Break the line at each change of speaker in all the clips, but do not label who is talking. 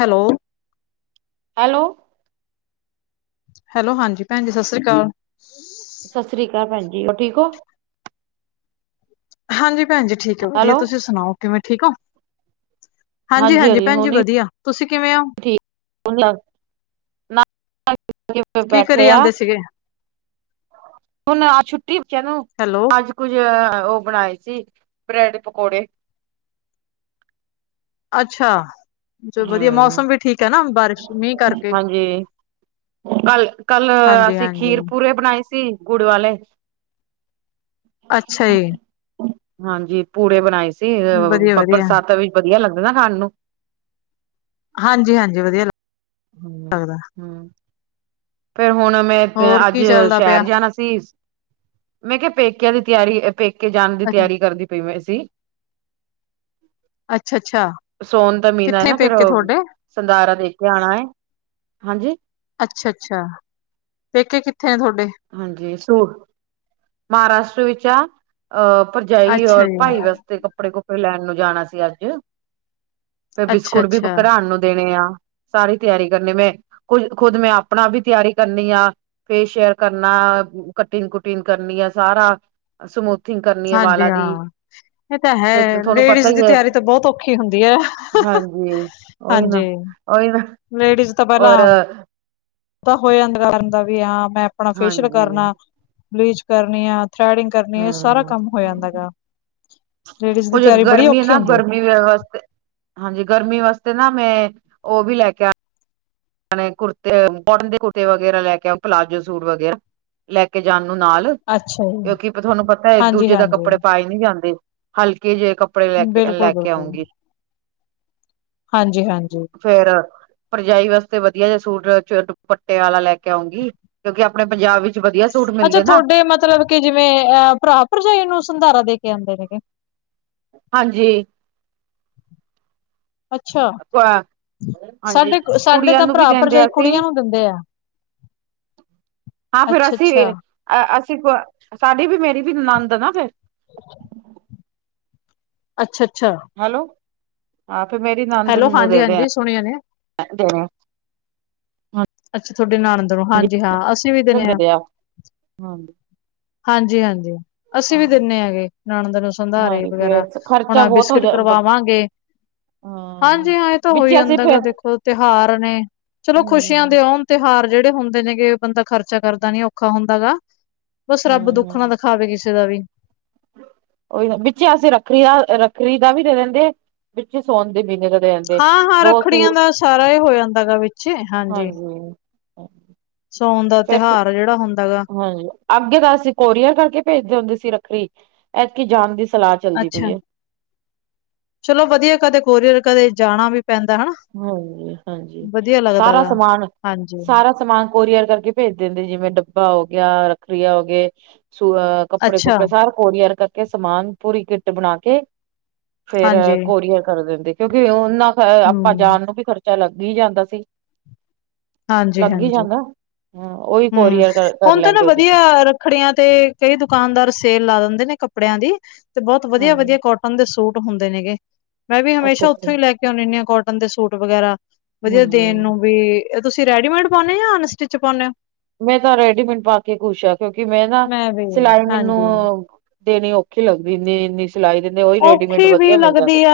Hello
hello-
hello, ਹਾਂਜੀ ਭੈਣਜੀ ਸਤਿ ਸ੍ਰੀ ਅਕਾਲ
ਸਤਿ ਸ੍ਰੀ ਅਕਾਲ ਭੈਣ ਜੀ, ਹੋਰ ਠੀਕ ੳ।
ਹਾਂਜੀ ਭੈਣ ਜੀ ਠੀਕ ਹੈ ਵਧੀਆ,
ਹੈਲੋ
ਤੁਸੀਂ ਸੁਣਾਓ ਕਿਵੇਂ ਠੀਕ ੳਂ। ਹਾਂਜੀ ਹਾਂਜੀ ਭੈਣ ਜੀ ਵਧੀਆ, ਤੁਸੀਂ ਕਿਵੇਂ ਹੋ?
ਕਿਵੇਂ
ਕੀ ਕਰੀ
ਬੈਠੇ ਆ
ਜਾਂਦੇ ਸੀਗੇ?
[unintelligible] ਹੁਣ ਆ ਛੁੱਟੀ ਬਚਿਆ ਨੂੰ
ਹੈਲੋ
ਅੱਜ ਕੁੱਝ ਉਹ ਬਣਾਏ ਸੀ ਬ੍ਰੈਡ ਪਕੌੜੇ,
ਅੱਛਾ ਚਲ ਵਧੀਆ
ਹਮ
ਮੌਸਮ ਵੀ ਠੀਕ ੲੈ ਨਾ, ਬਾਰਿਸ਼, ਮੀਂਹ ਕਰਕੇ
ਹਾਂਜੀ ਕੱਲ ਕੱਲ ਅਸੀਂ
ਹਾਂਜੀ-ਹਾਂਜੀ
ਖੀਰ ਪੂਰੇ ਬਣਾਏ ਸੀ ਗੁੜ ਵਾਲੇ।
ਅੱਛਾ ਜੀ।
ਹਾਂਜੀ ਪੂੜੇ ਬਣਾਏ ਸੀ,
ਵਧੀਆ-ਵਧੀਆ
ਬਰਸਾਤਾ ਵਿਚ ਵਧੀਆ ਲੱਗਦੇ ਨਾ ਖਾਣ ਨੂੰ।
ਹਾਂਜੀ ਹਾਂਜੀ, ਵਧੀਆ ਲੱਗਦੇ
ਹੂੰ ਹੂੰ, ਫੇਰ ਹੁਣ ਮੈਂ
ਹੋਰ
ਅੱਜ
ਕੀ ਚੱਲਦਾ ਪਿਆ
ਸ਼ਹਿਰ ਜਾਣਾ ਸੀ। ਸੀ, ਮੈਂ ਕਿਹਾ ਪੇਕਿਆਂ ਦੀ ਤਿਆਰੀ, ਪੇਕੇ ਜਾਣ ਦੀ ਤਿਆਰੀ ਕਰਦੀ ਪਈ ਮੈਂ ਸੀ।
ਅੱਛਾ-ਅੱਛਾ
ਸੋਨ ਦਾ ਮਹੀਨਾ ਏ
ਕਿੱਥੇ
ਨਾ ਫੇਰ
ਪੇਕੇ
ਉਹ
ਤੁਹਾਡੇ
ਸੰਧਾਰਾ ਦੇ ਕੇ ਆਉਣਾ ਏ, ਹਾਂਜੀ
ਅੱਛਾ ਅੱਛਾ, ਪੇਕੇ ਕਿੱਥੇ ਨੇ ਤੁਹਾਡੇ?
ਹਾਂਜੀ, ਸੁ ਮਹਾਰਾਸ਼ਟਰ ਵਿੱਚ ਆ। ਅਹ ਭਰਜਾਈ
ਅੱਛਾ
ਔਰ ਭਾਈ
ਜੀ
ਵਾਸਤੇ ਕੱਪੜੇ ਕੁਪੜੇ ਲੈਣ ਨੂੰ ਜਾਣਾ ਸੀ ਅੱਜ। ਫਿਰ ਬਿਸਕੁਟ ਵੀ
ਅੱਛਾ-ਅੱਛਾ
ਘਰਾਉਣ ਨੂੰ ਦੇਣੇ ਆ, ਸਾਰੀ ਤਿਆਰੀ ਕਰਨੀ ਮੈਂ ਖੁਦ, ਖੁਦ ਮੈਂ ਆਪਣਾ ਵੀ ਤਿਆਰੀ ਕਰਨੀ ਆ ਫੇਸ਼ੀਅਲ ਕਰਨਾ ਕਟਿੰਗ ਕੁਟਿੰਗ ਕਰਨੀ ਆ ਸਾਰਾ ਸਮੂਥਿੰਗ ਕਰਨੀ ਏ
ਹਾਂਜੀ
ਵਾਲਾਂ ਦੀ,
ਹਾਂ ਇਹ ਤਾਂ ਹੈ
ਤੇ ਤੁਹਾਨੂੰ ਪਤਾ
ਲੇਡੀਜ਼
ਈ
ਦੀ
ਏ
ਤਿਆਰੀ ਤਾਂ ਬਹੁਤ ਔਖੀ ਹੁੰਦੀ ਹੈ
ਹਾਂਜੀ, ਉਈ ਨਾ ਉਈ ਨਾ
ਲੇਡੀਜ ਤਾਂ ਪਹਿਲਾਂ
ਔਰ
ਤਾਂ ਹੋਇਆੰਦਾ ਵੀ ਹਾਂ ਮੈਂ ਆਪਣਾ ਫੇਸ਼ਅਲ
ਹਾਂਜੀ
ਕਰਨਾ, ਬਲੀਚ ਕਰਨੀ, ਆ ਥਰੈਡਿੰਗ ਕਰਨੀ ਏ, ਸਾਰਾ ਕੰਮ ਹੋ ਜਾਂਦਾ
ਹਮ
ਹੇਗਾ, ਲੇਡੀਜ਼ ਦੀ
ਕੁੱਝ
ਤਿਆਰੀ ਬੜੀ
ਗਰਮੀ
ਔਖੀ
ਨਾ
ਹੁੰਦੀ ਏ।
ਗਰਮੀ ਵਾਸਤੇ ਹਾਂਜੀ, ਗਰਮੀ ਵਾਸਤੇ ਨਾ ਮੈਂ ਉਹ ਵੀ ਲੈ ਕੇ ਆ ਕੁਰਤੇ, ਕੋਟਨ ਦੇ ਕੁਰਤੇ ਵਗੈਰਾ ਲੈ ਕੇ ਆ, ਪਲਾਜੋ ਸੂਟ ਵਗੈਰਾ ਲੈ ਕੇ ਜਾਣ ਨੂੰ ਨਾਲ
ਅੱਛਾ ਜੀ
ਕਿਉਂਕਿ ਤੁਹਾਨੂੰ ਪਤਾ ਏ ਇਕ
ਹਾਂਜੀ
ਦੂਜੇ ਦੇ
ਹਾਂਜੀ
ਕੱਪੜੇ ਪਾਏ ਨੀ ਜਾਂਦੇ, ਹਲਕੇ ਜਿਹੇ ਕੱਪ ਕੱਪੜੇ ਲੈ ਕੇ
ਬਿਲਕੁਲ
ਲੈ ਕੇ
ਬਿਲਕੁਲ
ਆਉਂਗੀ।
ਹਾਂਜੀ ਹਾਂਜੀ।
ਫੇਰ, ਭਰਜਾਈ ਵਾਸਤੇ ਵਧੀਆ ਜਿਹਾ ਸੂਟ ਦੁਪੱਟੇ ਵਾਲਾ ਲੈ ਕੇ ਆਉਂਗੀ। ਕਿਉਂਕਿ ਆਪਣੇ ਪੰਜਾਬ ਵਿੱਚ ਵਧੀਆ ਸੂਟ ਮਿਲਦੇ ਨਾ।
ਤੇ ਮਤਲਬ ਕਿ ਜਿਵੇਂ ਅਹ ਭਰਾ ਭਰਜਾਈ ਨੂੰ ਸੰਧਾਰਾ ਦੇ ਕੇ ਆਉਂਦੇ ਨੇਗੇ।
ਹਾਂਜੀ।
ਅੱਛਾ!
ਹਾਂਜੀ
ਸਾਡੇ ਸਾਡੇ
ਕੁੜੀਆਂ
ਤਾਂ
ਨੂੰ ਵੀ
ਭਰਾ
ਦਿੰਦੇ
ਭਰਜਾਈ
ਅਸੀਂ
ਕੁੜੀਆਂ ਨੂੰ ਦਿੰਦੇ ਆ। [inaudible] ਹਮ
ਹਾਂ ਫੇਰ ਅਸੀਂ ਵੀ, ਅਸੀਂ ਸਾਡੀ ਵੀ ਮੇਰੀ ਵੀ ਨੰਦ ਨਾ ਫੇਰ।
ਅੱਛਾ ਅੱਛਾ
ਹੈਲੋ, ਹਾਂ ਫਿਰ ਮੇਰੀ ਨੰਦ
ਹੈਲੋ
ਨੂੰ
ਹਾਂਜੀ
ਦੇ ਦੇ ਏ।
ਹਾਂਜੀ ਸੁਣਿਆ ਨੇ
ਹ [unintelligible]
ਅੱਛਾ ਤੁਹਾਡੇ ਨੰਦ ਨੂੰ, ਹਾਂਜੀ ਹਾਂ ਅਸੀਂ ਵੀ ਦਿਨੇ ਹਾਂ।
ਹਾਂਜੀ
ਹਾਂਜੀ ਹਾਂਜੀ ਅਸੀਂ ਵੀ ਦਿੰਨੇ ਹੈਗੇ, ਨਨੰਦ ਨੂੰ ਸੰਧਾਰੇ
ਹਾਂਜੀ
ਵਗੈਰਾ।
ਫੇਰ
ਹੁਣ
ਖਰਚਾ
ਆ
ਬਹੁਤ ਹੋ
ਬਿਸਕਿਟ
ਜਾ
ਕਰਵਾਵਾਂਗੇ ਹਾਂਜੀ ਹਾਂ ਇਹ ਤਾਂ
ਵਿੱਚ
ਹੋਈ
ਅਸੀਂ
ਆਦਾ
ਫੇਰ
ਦੇਖੋ ਤਿਉਹਾਰ ਨੇ, ਚਲੋ ਖੁਸ਼ ਸੀਆਂ
ਹੂੰ
ਦੇ ਆਉਣ ਤਿਉਹਾਰ ਜਿਹੜੇ ਹੁੰਦੇ ਨੇਗੇ, ਬੰਦਾ ਖਰਚਾ ਕਰਦਾ ਨੀ ਔਖਾ ਹੁੰਦਾ ਹੇਗਾ। ਬਸ
ਹੂੰ
ਰੱਬ ਦੁੱਖ ਨਾ
ਹੂੰ
ਦਿਖਾਵੇ ਕਿਸੇ ਦਾ ਵੀ।
ਉਹੀ ਵਿੱਚੇ ਅਸੀ ਰੱਖੜੀ ਦਾ ਰੱਖੜੀ ਦਾ ਵੀ ਦੇ ਦਿੰਦੇ ਆ, ਵਿੱਚੇ ਸੌਨ ਦੇ ਮਹੀਨੇ ਦਾ ਦੇ ਦਿੰਦੇ
ਹਾਂ ਹਾਂ
ਦੋ
ਰੱਖੜੀਆਂ
ਸੂਟ
ਦਾ ਸਾਰਾ ਹੋ ਜਾਂਦਾ ਗਾ ਵਿੱਚ, ਹਾਂਜੀ ਸਾਉਣ ਦਾ
ਫੇਰ
ਤਿਉਹਾਰ ਜਿਹੜਾ ਹੁੰਦਾ ਗਾ
ਹਾਂਜੀ ਅੱਗੇ ਤਾਂ ਅਸੀਂ ਕੋਰੀਅਰ ਕਰਕੇ ਭੇਜਦੇ ਹੁੰਦੇ ਸੀ ਰੱਖੜੀ, ਐਤਕੀ ਜਾਨ ਦੀ ਸਲਾਹ ਚ'
ਅੱਛਾ, ਚਲੋ ਵਧੀਆ ਕਦੇ ਕੋਰੀਅਰ ਕਦੇ ਜਾਣਾ ਵੀ ਪੈਂਦਾ ਹਨਾ
ਹਾਂਜੀ ਹਾਂਜੀ,
ਵਧੀਆ ਲੱਗਦਾ
ਸਾਰਾ
ਗਾ।
ਸਮਾਨ
ਹਾਂਜੀ,
ਸਾਰਾ ਸਮਾਨ ਕੋਰੀਅਰ ਕਰਕੇ ਭੇਜ ਦਿੰਦੇ, ਜਿਵੇਂ ਡੱਬਾ ਹੋ ਗਿਆ ਰੱਖੜਆ ਹੋ ਗਏ ਸਹ
ਅੱਛਾ,
ਕੱਪੜੇ-ਕੁੱਪੜੇ ਸਾਰੇ ਕੋੋਰੀਅਰ ਕਰਕੇ ਸਮਾਨ ਪੂਰੀ ਕਿੱਟ ਬਣਾ ਕੇ ਫੇਰ
ਹਾਂਜੀ,
ਕੋਰੀਅਰ ਕਰ ਦਿੰਦੇ, ਕਿਉਂਕਿ ਉਹਨਾਂ ਆਪਾਂ
ਹੂੰ,
ਜਾਣ ਨੂੰ ਵੀ ਖਰਚਾ ਲੱਗ ਹੀ ਜਾਂਦਾ ਸੀ। ਲੱਗ ਹੀ
ਹਾਂਜੀ-ਹਾਂਜੀ।
ਜਾਂਦਾ। ਹ ਉਹੀ
ਹੂੰ,
ਕੋਰੀਅਰ ਕਰ
ਹੁਣ ਤਾਂ ਨਾ
ਲੈਂਦੇ ਉਦੇ
ਵਧੀਆ
ਸੀ।
ਰੱਖੜੀਆਂ ਤੇ ਕਈ ਦੁਕਾਨਦਾਰ ਸੇਲ ਲਾ ਦਿੰਦੇ ਨੇ ਕੱਪੜਿਆਂ ਦੀ, ਤੇ ਬਹੁਤ ਵਧੀਆ
ਹਾਂਜੀ
ਵਧੀਆ ਕੋਟ ਕੋਟਨ ਦੇ ਸੂਟ ਹੁੰਦੇ ਨੇਗੇ। ਮੈਂ ਵੀ
ਅੱਛਾ
ਹਮੇਸ਼ਾ
ਅੱਛਾ
ਉੱਥੋਂ ਹੀ ਲੈ ਕੇ ਆਦੀ ਹੁੰਦੀਆ ਕੋਟਨ ਦੇ ਸੂਟ ਵਗੈਰਾ ਵਧੀਆ
ਹਾਂਜੀ
ਦੇਣ
ਹਾਂਜੀ।
ਨੂੰ ਵੀ ਤੁਸੀਂ ਰੈਡੀਮੇਡ ਪਾਨੇਓ ਆ ਜਾਂ ਅਨਸਟਿਚ ਪਾਨੇਓ?
ਮੈਂ ਤਾਂ ਰੈਡੀਮੇਟ ਪਾ ਕੇ ਖੁਸ਼ ਆ ਕਿਉਂਕਿ ਮੈਂ ਨਾ,
ਵੀ
ਸਿਲਾਈ ਮੈਨੂੰ
ਹਾਂਜੀ।
ਦੇਣੀ ਔਖੀ ਲੱਗਦੀ ਇੰਨੀ-ਇੰਨੀ। ਚਲਾਈ ਦਿੰਦੇ ਉਹ
ਔਖੀ ਵੀ ਲੱਗਦੀ ਆ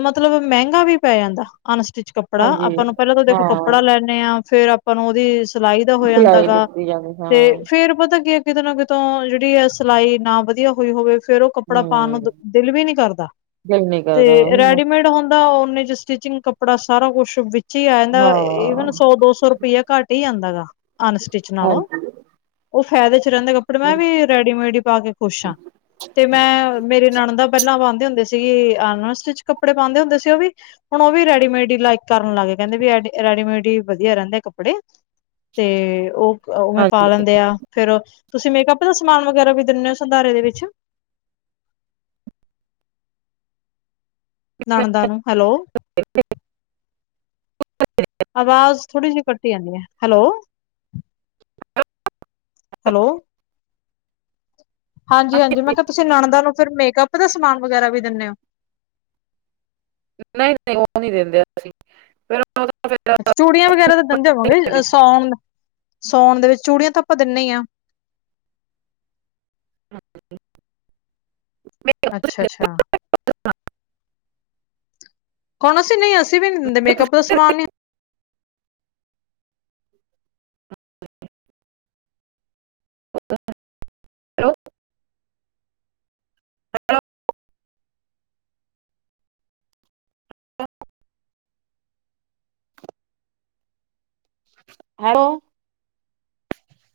ਮਤਲਬ, ਮਹਿੰਗਾ ਵੀ ਪੈ ਜਾਂਦਾ ਅਨਸਟਿਚ ਕੱਪੜੇ ਕੱਪੜਾ
ਹਾਂਜੀ
ਆਪਾਂ ਨੂੰ ਪਹਿਲਾ ਤਾਂ ਦੇਖੋ
ਹਾਂ
ਕੱਪੜਾ ਲੈਣ ਲੈਨਿਆ, ਫੇਰ ਆਪਾਂ ਨੂੰ ਉਹਦੀ ਸਿਲਾਈ ਦਾ ਹੋ ਜਾਂਦਾ
ਸਿਲਾਈ
ਹੈਗਾ।
ਦਿੱਤੀ ਜਾਂਦੀ
ਤੇ
ਹਾਂ
ਫੇਰ-ਫੇਰ ਪਤਾ ਕੀ ਕਿਤੇ ਨਾ ਕਿਤੋਂ ਜਿਹੜੀ ਆ ਸਿਲਾਈ ਨਾ ਵਧੀਆ ਹੋਈ ਹੋਵੇ ਫੇਰ ਉਹ ਕੱਪੜਾ ਪਾਉਣ ਨੂੰ
ਹੂੰ
ਦਿਲ ਵੀ ਨੀ ਕਰਦਾ।
ਦਿਲ ਨੀ ਕਰਦਾ
ਤੇ
ਉਹੀ ਨਾ
ਰੈਡੀਮੇਡ ਹੁੰਦ ਦਾ ਓਨੇ ਚ ਸਟਿਚਿੰਗ ਕੱਪੜਾ ਸਾਰਾ ਕੁਛ ਵਿੱਚ ਹੀ ਆ
ਹਾਂ
ਜਾਂਦਾ ਈਵਨ ਸੌ- ਦੋ ਸੌ ਰੁਪਇਆ ਘੱਟ ਆਦਾ ਗਾ ਅਨਸਟਿਚ ਨਾਲੋਂ,
ਹਾਂਜੀ
ਉਹ ਫਾਇਦੇ ਚ ਰਹਿੰਦੇ ਕੱਪੜੇ ਮੈਂ ਵੀ ਰੈਡੀਮੇਡੀ ਹੀ ਪਾ ਕੇ ਖੁਸ਼ ਹਾਂ। ਤੇ ਮੈਂ ਮੇਰੀ ਨਾਣਦ ਤਾ ਪਹਿਲਾਂ ਪਾਉਂਦੇ ਹੁੰਦੇ ਸੀਗੇ ਅਨ ਸਟਿਚ ਕੱਪੜੇ ਪਾਉਂਦੇ ਹੁੰਦੇ ਸੀ ਉਹ ਵੀ ਹੁਣ ਉਹ ਵੀ ਰੈਡੀਮੇਡ ਹੀ ਲਾਈਕ ਕਰਨ ਲੱਗ ਗੇ ਕਹਿੰਦੇ ਵੀ ਰੈਡੀ-ਰੈਡੀਮੇਡ ਹੀ ਵਧੀਆ ਰਹਿੰਦੇ ਕੱਪੜੇ। ਤੇ ਉਹ ਉਵੇਂ ਪਾ ਲੈਂਦੇ ਆ ਫੇਰ, ਤੁਸੀਂ ਮੇਕਅਪ ਦਾ ਸਮਾਨ ਵਗੈਰਾ ਵੀ ਦਿੰਦੇ ਹੋ ਸੰਧਾਰੇ ਦੇ ਵਿੱਚ? ਨਣਦਾ ਨੂੰ, ਹੈਲੋ ਆਵਾਜ਼ ਥੋੜੀ ਜਿਹੀ ਕੱਟੀ ਜਾਂਦੀ, ਹੈਲੋ ਹੈਲੋ ਹਾਂਜੀ ਹਾਂਜੀ ਮੈਂ ਕਿਹਾ ਤੁਸੀਂ ਨਣਦ ਨੂੰ ਫਿਰ ਮੇਕਅਪ ਦਾ ਸਮਾਨ ਵਗੈਰਾ ਵੀ ਦਿੰਦੇ ਓ?
ਨਹੀਂ- ਨਹੀਂ ਉਹ ਨਹੀਂ ਦਿੰਦੇ ਅਸੀਂ, ਫਿਰ ਉਹ ਫਿਰ
ਚੂੜੀਆਂ ਵਗੈਰਾ ਤਾਂ ਦਿੰਦੇ ਹੋਗੇ ਵਾਂਗੇਰਾ ਸਾਉਣ, ਸਾਉਣ ਦੇ ਵਿੱਚ ਚੂੜੀਆਂ ਤਾਂ ਆਪਾਂ ਦਿੰਦੇ ਹੀ ਹਾਂ। ਅੱਛਾ-ਅੱਛਾ ਕੌਣ ਅਸੀਂ ਨਹੀ ਅਸੀਂ ਵੀ ਨਹੀਂ ਦਿੰਦੇ ਮੇਕਅਪ ਦਾ ਸਮਾਨ ਵੀ।
Hello [unintelligible] hello